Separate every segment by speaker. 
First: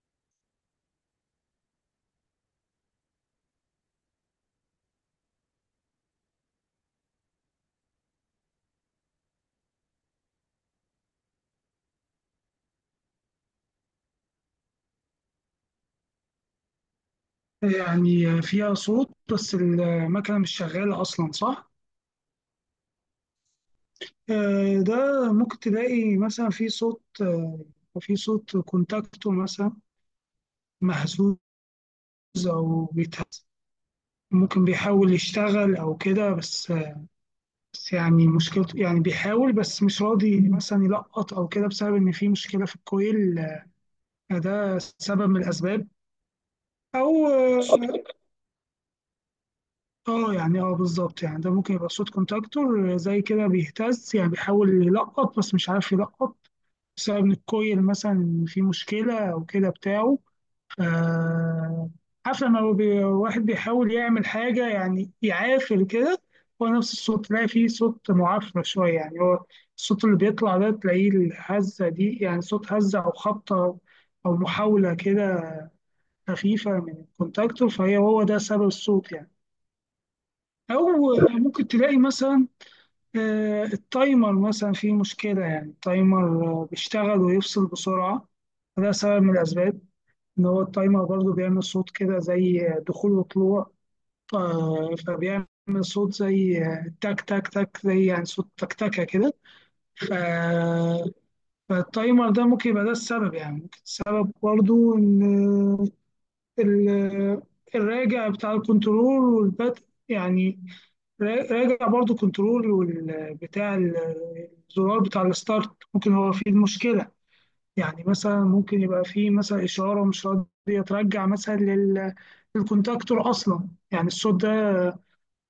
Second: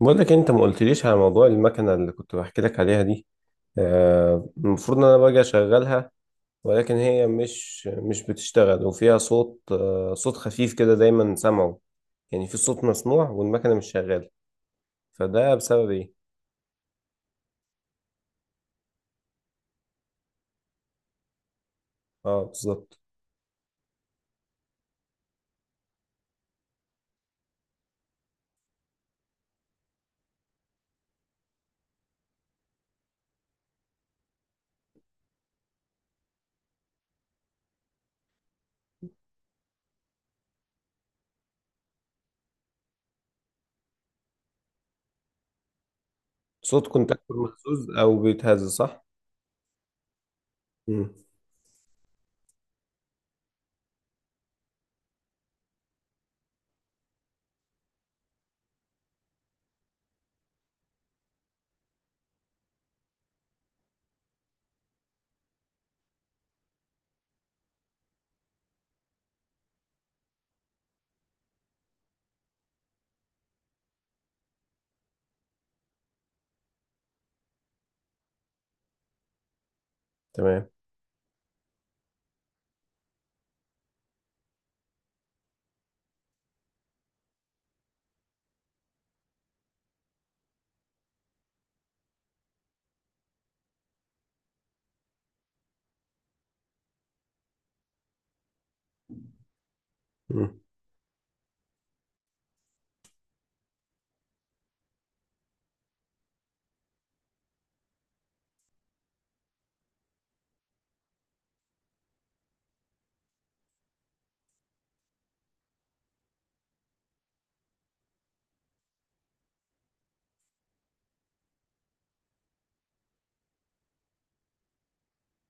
Speaker 1: بقول لك إيه، انت ما قلتليش على موضوع المكنه اللي كنت بحكي لك عليها دي. المفروض ان انا باجي اشغلها. ولكن هي مش بتشتغل وفيها صوت صوت خفيف كده دايما سامعه. يعني في صوت مسموع والمكنه مش شغاله. فده بسبب ايه؟
Speaker 2: يعني فيها صوت بس المكنة مش شغالة أصلا صح؟
Speaker 1: اه، بالظبط.
Speaker 2: ده ممكن تلاقي مثلا في صوت في صوت كونتاكتو مثلا مهزوز أو بيتهز ممكن بيحاول يشتغل أو كده بس بس يعني مشكلته يعني بيحاول بس مش راضي مثلا يلقط أو كده بسبب إن في مشكلة في الكويل ده سبب من الأسباب.
Speaker 1: صوت
Speaker 2: أو
Speaker 1: كونتاكتور مخزوز او بيتهز، صح.
Speaker 2: اه يعني اه
Speaker 1: مم.
Speaker 2: بالظبط يعني ده ممكن يبقى صوت كونتاكتور زي كده بيهتز يعني بيحاول يلقط بس مش عارف يلقط بسبب ان الكويل مثلا في مشكلة او كده بتاعه. ف عارف لما هو واحد بيحاول يعمل حاجة يعني يعافر كده، هو نفس الصوت تلاقي فيه صوت معفرة شوية يعني هو الصوت اللي بيطلع ده تلاقيه الهزة دي يعني صوت هزة أو خبطة أو محاولة كده خفيفة من الكونتاكتور، فهي هو ده سبب الصوت يعني.
Speaker 1: تمام.
Speaker 2: أو ممكن تلاقي مثلا التايمر مثلا فيه مشكلة، يعني التايمر بيشتغل ويفصل بسرعة، فده سبب من الأسباب، إن هو التايمر برضو بيعمل صوت كده زي دخول وطلوع، فبيعمل صوت زي تك تك تك، زي يعني صوت تكتكة كده. ف-
Speaker 1: مم.
Speaker 2: فالتايمر ده ممكن يبقى ده السبب. يعني ممكن السبب برضو إن ال- الراجع بتاع الكنترول والبدء، يعني راجع برضو كنترول والبتاع الزرار بتاع الستارت ممكن هو فيه المشكلة. يعني مثلا ممكن يبقى فيه مثلا إشارة مش راضية ترجع مثلا للكونتاكتور أصلا، يعني الصوت ده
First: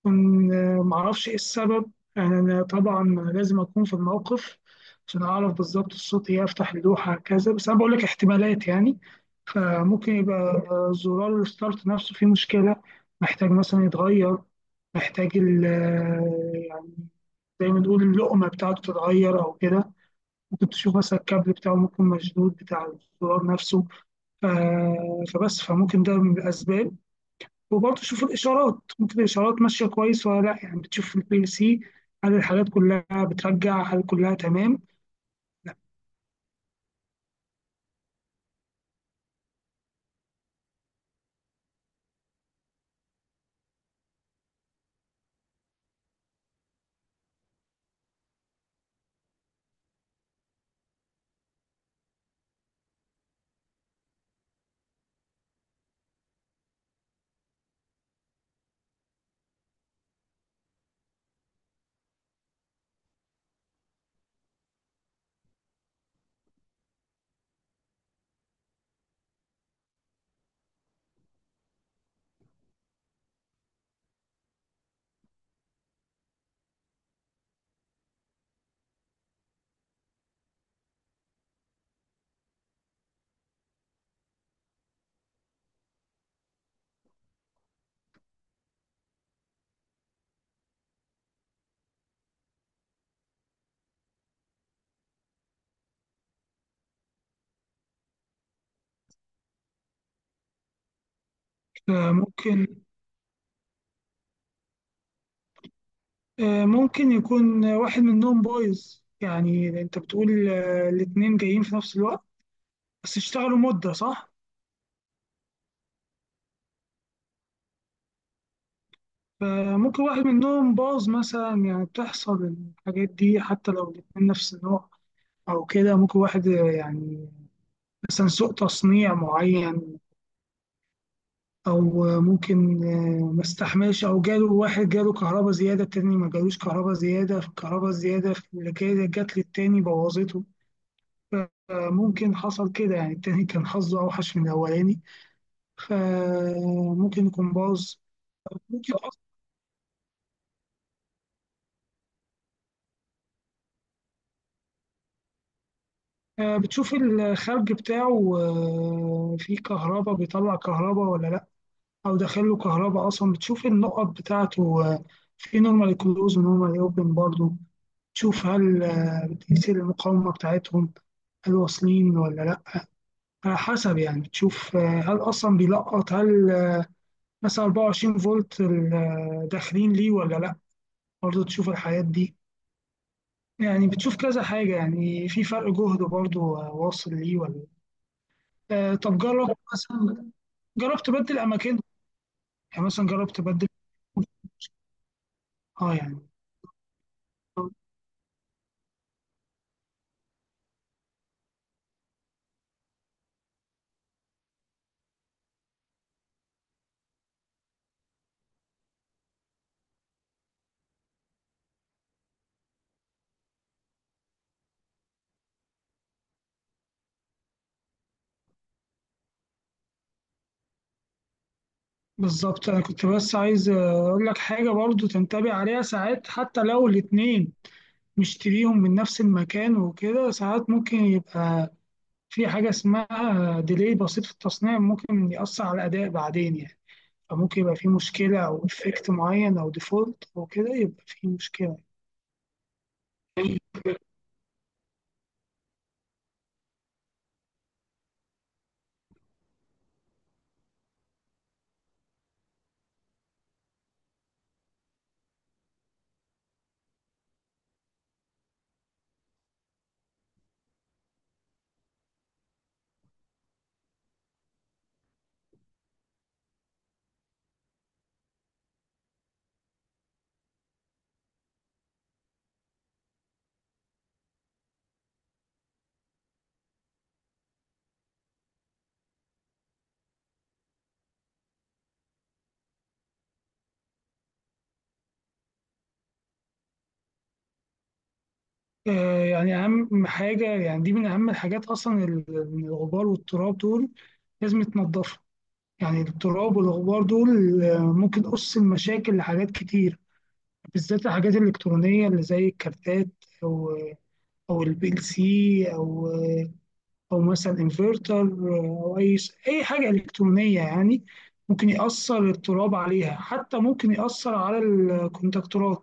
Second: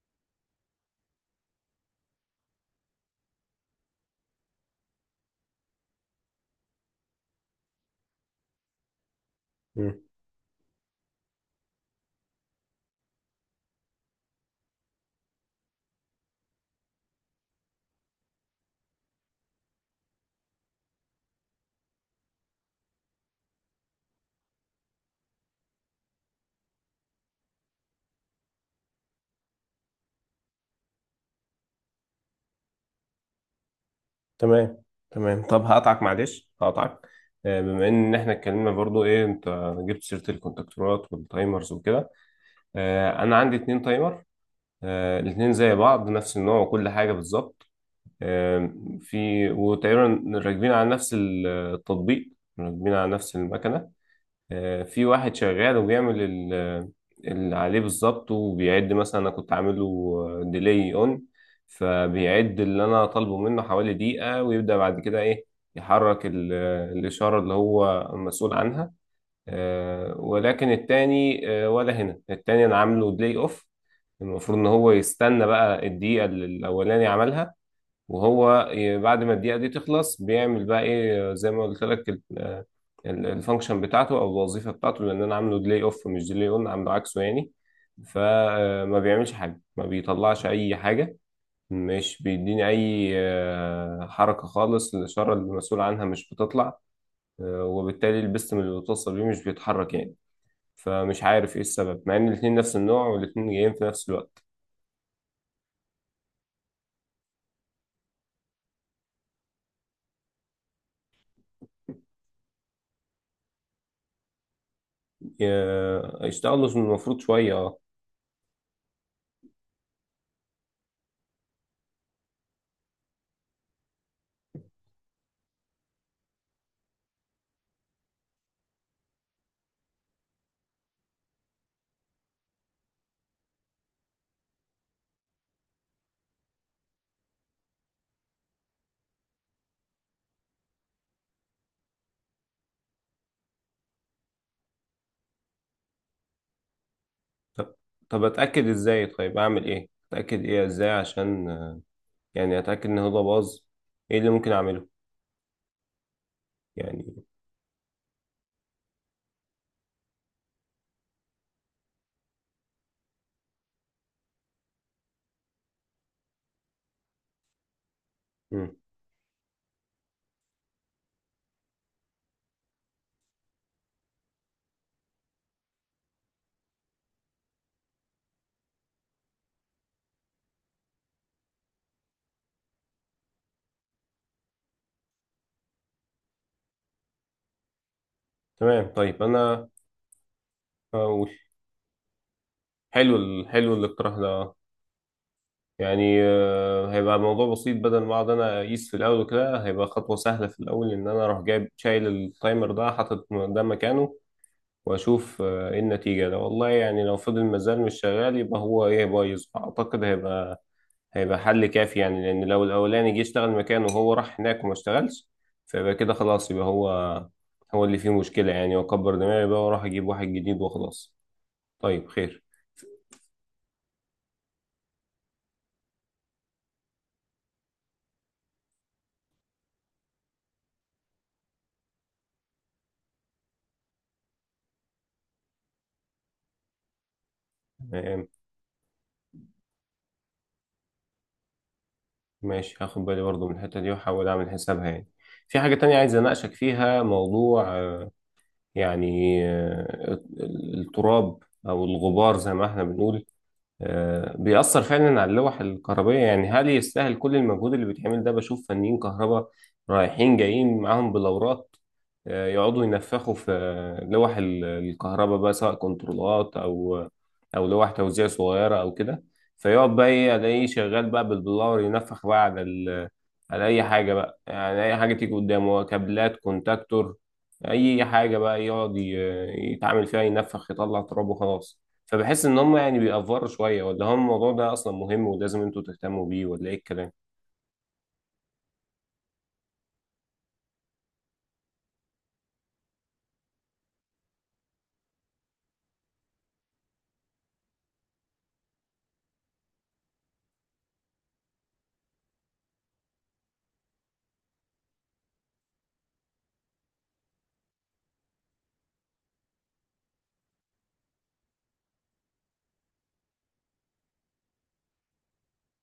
Speaker 2: يكون معرفش إيه السبب. يعني أنا طبعا لازم أكون في الموقف عشان أعرف بالظبط الصوت إيه، أفتح اللوحة كذا، بس أنا بقول لك احتمالات يعني.
Speaker 1: مم.
Speaker 2: فممكن يبقى زرار الستارت نفسه فيه مشكلة، محتاج مثلا يتغير، محتاج ال زي ما نقول اللقمة بتاعته تتغير أو كده. ممكن تشوف مثلا الكابل بتاعه ممكن مشدود، بتاع الزرار نفسه. ف... فبس فممكن ده من الأسباب. وبرضه تشوف الإشارات، ممكن الإشارات ماشية كويس ولا لأ، يعني بتشوف في البي ال سي هل الحاجات كلها بترجع، هل كلها
Speaker 1: تمام.
Speaker 2: تمام.
Speaker 1: تمام. طب
Speaker 2: لأ.
Speaker 1: هقطعك، معلش هقطعك. بما ان احنا اتكلمنا برضو، ايه، انت جبت سيره الكونتاكتورات والتايمرز وكده. انا عندي 2 تايمر. الاتنين زي بعض، نفس النوع وكل حاجه بالظبط. آه، في، وتقريبا راكبين على نفس التطبيق، راكبين على نفس المكنه. في واحد شغال وبيعمل اللي عليه بالظبط وبيعد. مثلا انا كنت عامله ديلي اون، فبيعد اللي انا طالبه منه حوالي دقيقه ويبدا بعد كده، ايه، يحرك الاشاره اللي هو مسؤول عنها. ولكن التاني آه، ولا هنا التاني انا عامله بلاي اوف. المفروض ان هو يستنى بقى الدقيقة اللي الاولاني عملها، وهو بعد ما الدقيقة دي تخلص بيعمل بقى ايه زي ما قلت لك الفانكشن بتاعته او الوظيفة بتاعته، لان انا عامله بلاي اوف مش ديلي اون، عامله عكسه يعني. فما بيعملش حاجة، ما بيطلعش اي حاجة، مش بيديني اي حركة خالص. الاشارة اللي المسؤول عنها مش بتطلع، وبالتالي البستم اللي بتوصل بيه مش بيتحرك يعني. فمش عارف ايه السبب، مع ان الاتنين
Speaker 2: ممكن
Speaker 1: نفس النوع والاتنين جايين في نفس الوقت.
Speaker 2: ممكن يكون واحد منهم بايظ. يعني أنت بتقول الاتنين جايين في نفس الوقت بس اشتغلوا مدة، صح؟
Speaker 1: يشتغلوا المفروض شوية، اه.
Speaker 2: فممكن واحد منهم باظ مثلا، يعني بتحصل الحاجات دي حتى لو الاتنين نفس النوع أو كده. ممكن واحد يعني مثلا سوء تصنيع معين، أو ممكن ما استحملش، أو جاله واحد جاله كهرباء زيادة، التاني ما جالوش كهرباء زيادة، فالكهرباء الزيادة اللي كده جات للتاني بوظته. فممكن حصل كده، يعني التاني كان حظه أوحش من الأولاني، فممكن يكون
Speaker 1: طب،
Speaker 2: باظ.
Speaker 1: طب اتأكد
Speaker 2: ممكن
Speaker 1: ازاي؟ طيب اعمل ايه، اتأكد ايه، ازاي، عشان يعني اتأكد ان هو ده باظ؟ ايه اللي ممكن اعمله
Speaker 2: بتشوف
Speaker 1: يعني؟
Speaker 2: الخرج بتاعه فيه كهرباء، بيطلع كهرباء ولا لأ، أو داخله كهرباء أصلا. بتشوف النقط بتاعته في نورمال كلوز ونورمال أوبن برضه، تشوف
Speaker 1: مم.
Speaker 2: هل بتقيس المقاومة بتاعتهم، هل واصلين ولا لأ. على حسب يعني، بتشوف هل أصلا بيلقط، هل مثلا 24 فولت داخلين ليه ولا لأ. برضه تشوف الحاجات دي، يعني بتشوف كذا حاجة، يعني في فرق جهد برضه واصل ليه ولا لأ.
Speaker 1: تمام.
Speaker 2: طب
Speaker 1: طيب،
Speaker 2: جرب
Speaker 1: انا
Speaker 2: مثلا، جربت
Speaker 1: هقول
Speaker 2: أبدل أماكن، يعني مثلا جربت أبدل.
Speaker 1: حلو الاقتراح ده.
Speaker 2: اه
Speaker 1: يعني
Speaker 2: يعني
Speaker 1: هيبقى الموضوع بسيط. بدل ما اقعد انا اقيس في الاول وكده، هيبقى خطوة سهلة في الاول ان انا اروح جايب شايل التايمر ده، حاطط ده مكانه، واشوف ايه النتيجه. ده والله، يعني لو فضل مازال مش شغال يبقى هو، ايه، بايظ. اعتقد هيبقى حل كافي يعني، لان لو الاولاني جه اشتغل مكانه وهو راح هناك وما اشتغلش، فيبقى كده خلاص، يبقى هو اللي فيه مشكله يعني، واكبر دماغي بقى واروح اجيب واحد جديد وخلاص. طيب، خير.
Speaker 2: بالظبط، أنا كنت بس عايز أقول لك حاجة برضو تنتبه عليها. ساعات حتى لو الاتنين مشتريهم من نفس المكان وكده، ساعات ممكن يبقى في حاجة اسمها ديلي بسيط في التصنيع، ممكن يأثر على الأداء بعدين يعني. فممكن يبقى في
Speaker 1: تمام.
Speaker 2: مشكلة، أو إفكت معين أو ديفولت أو كده، يبقى في مشكلة.
Speaker 1: ماشي، هاخد بالي برضو من الحته دي واحاول اعمل حسابها يعني. في حاجه تانية عايز اناقشك فيها، موضوع يعني التراب، او الغبار زي ما احنا بنقول. بيأثر فعلا على اللوح الكهربائية. يعني هل يستاهل كل المجهود اللي بيتعمل ده؟ بشوف فنيين كهرباء رايحين جايين معاهم بلورات، يقعدوا ينفخوا في لوح الكهرباء بقى، سواء كنترولات أو لوح توزيع صغيرة أو كده. فيقعد بقى، إيه، ألاقيه شغال بقى بالبلور، ينفخ بقى على على أي حاجة بقى. يعني أي حاجة تيجي قدامه، كابلات، كونتاكتور، أي حاجة بقى يقعد يتعامل فيها، ينفخ يطلع تراب وخلاص. فبحس ان هم يعني بيأفوروا شويه، ولا هم الموضوع ده اصلا مهم ولازم انتوا تهتموا بيه، ولا ايه الكلام؟
Speaker 2: يعني أهم حاجة، يعني دي من أهم الحاجات أصلا، الغبار والتراب دول لازم يتنضفوا. يعني التراب والغبار دول ممكن أس المشاكل لحاجات كتير، بالذات الحاجات الإلكترونية اللي زي الكارتات، أو أو البي ال سي، أو أو مثلا انفرتر، أو أي أي حاجة إلكترونية يعني. ممكن يأثر التراب عليها، حتى ممكن يأثر على الكونتاكتورات،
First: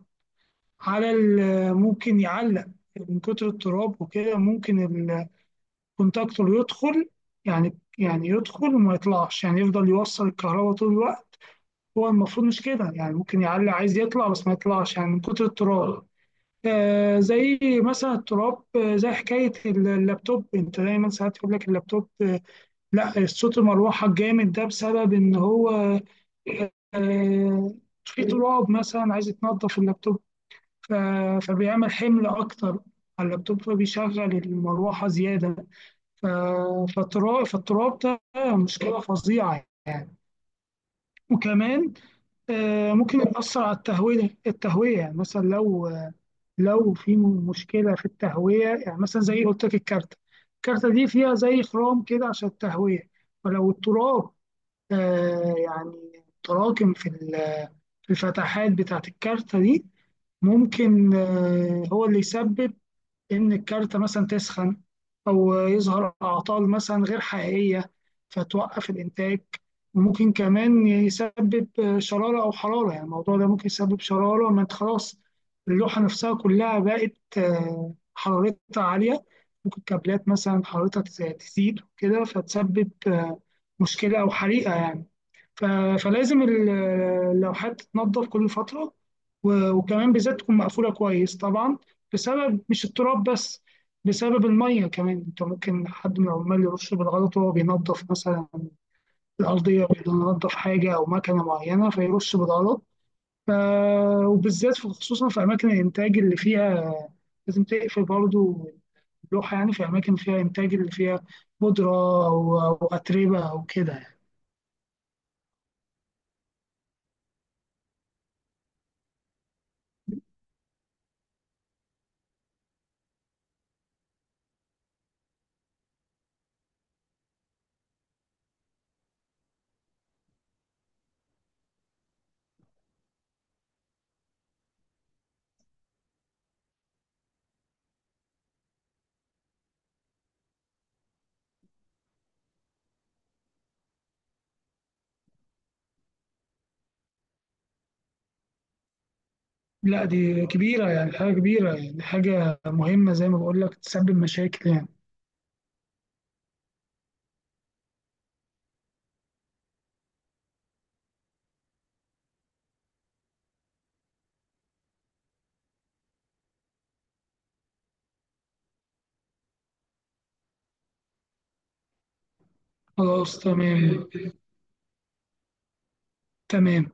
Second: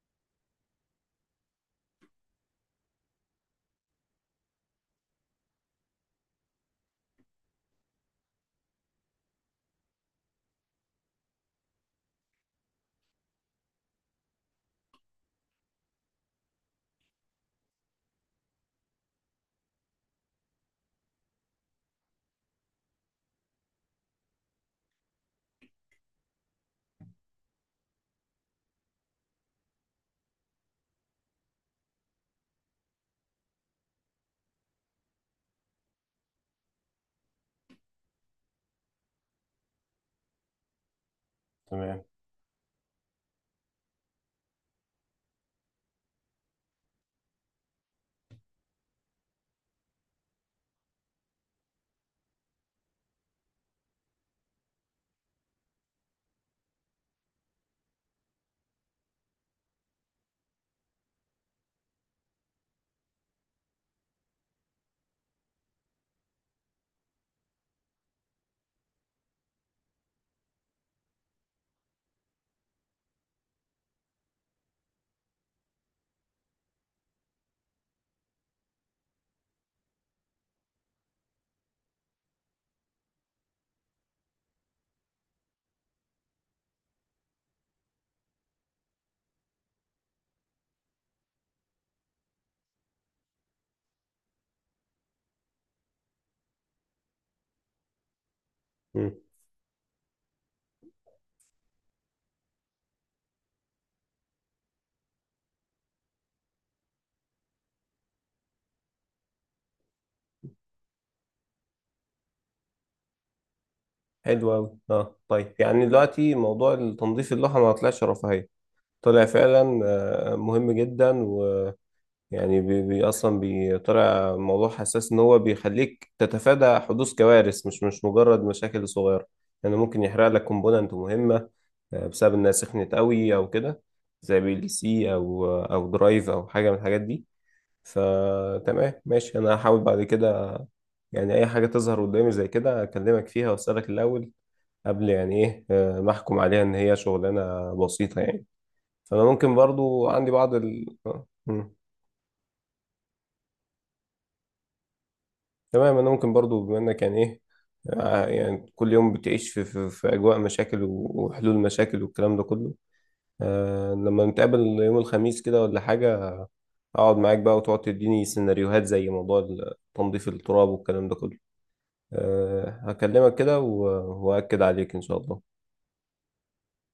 Speaker 2: على ممكن يعلق من كتر التراب وكده. ممكن الكونتاكتور يدخل، يعني يدخل وما يطلعش، يعني يفضل يوصل الكهرباء طول الوقت، هو المفروض مش كده يعني. ممكن يعلي عايز يطلع بس ما يطلعش، يعني من كتر التراب. آه زي مثلا التراب، آه زي حكاية اللابتوب. انت دايما ساعات يقول لك اللابتوب آه لا، صوت المروحة الجامد ده بسبب ان هو آه في تراب مثلا، عايز يتنضف اللابتوب. ف- فبيعمل حمل اكتر على اللابتوب، فبيشغل المروحة زيادة. ف- فالتراب ده مشكلة فظيعة. وكمان
Speaker 1: تمام.
Speaker 2: ممكن يأثر على التهوية. التهوية يعني مثلا لو في مشكلة في التهوية، يعني مثلا زي قلت لك الكارتة، الكارتة دي فيها زي خرام كده عشان التهوية. فلو التراب يعني تراكم في في الفتحات بتاعة الكارتة دي، ممكن هو اللي يسبب إن الكارتة مثلا تسخن، أو يظهر أعطال مثلا غير حقيقية فتوقف الإنتاج. وممكن كمان يسبب شرارة أو حرارة، يعني الموضوع ده ممكن يسبب شرارة. ما أنت خلاص اللوحة نفسها كلها بقت حرارتها عالية، ممكن كابلات مثلا حرارتها تزيد وكده، فتسبب مشكلة أو حريقة يعني. ف- فلازم اللوحات تتنضف كل فترة، وكمان بالذات تكون مقفولة كويس طبعا، بسبب مش التراب بس، بسبب المية كمان. انت ممكن حد من العمال يرش بالغلط وهو بينظف مثلا
Speaker 1: مم.
Speaker 2: الأرضية، بينظف حاجة أو مكنة معينة فيرش بالغلط. ف... وبالذات خصوصا في أماكن الإنتاج اللي فيها لازم تقفل برضو اللوحة، يعني في أماكن فيها إنتاج اللي فيها بودرة أو أو أتربة أو كده.
Speaker 1: حلو قوي، اه. طيب، يعني دلوقتي موضوع التنظيف اللوحه ما طلعش رفاهيه، طلع فعلا مهم جدا. ويعني بي اصلا بيطلع موضوع حساس، ان هو بيخليك تتفادى حدوث كوارث، مش مجرد مشاكل صغيره. يعني ممكن يحرق لك كومبوننت مهمه بسبب انها سخنت قوي او كده، زي بي ال سي او او درايف او حاجه من الحاجات دي. فتمام، ماشي، انا هحاول بعد كده، يعني، اي حاجه تظهر قدامي زي كده اكلمك فيها واسالك الاول، قبل يعني، ايه، ما احكم عليها ان هي شغلانه بسيطه يعني. فانا ممكن
Speaker 2: لا
Speaker 1: برضو عندي
Speaker 2: دي
Speaker 1: بعض
Speaker 2: كبيرة،
Speaker 1: ال...
Speaker 2: يعني
Speaker 1: آه،
Speaker 2: حاجة
Speaker 1: مم.
Speaker 2: كبيرة، يعني حاجة مهمة، زي ما بقول لك تسبب مشاكل يعني.
Speaker 1: تمام. انا ممكن برضو، بما انك يعني، ايه، يعني كل يوم بتعيش في اجواء مشاكل وحلول مشاكل والكلام ده كله، لما نتقابل يوم الخميس كده ولا حاجه، اقعد معاك بقى وتقعد تديني سيناريوهات زي موضوع تنظيف التراب والكلام ده كله. هكلمك
Speaker 2: خلاص
Speaker 1: كده
Speaker 2: تمام.
Speaker 1: وأكد عليك، إن شاء الله.
Speaker 2: تمام.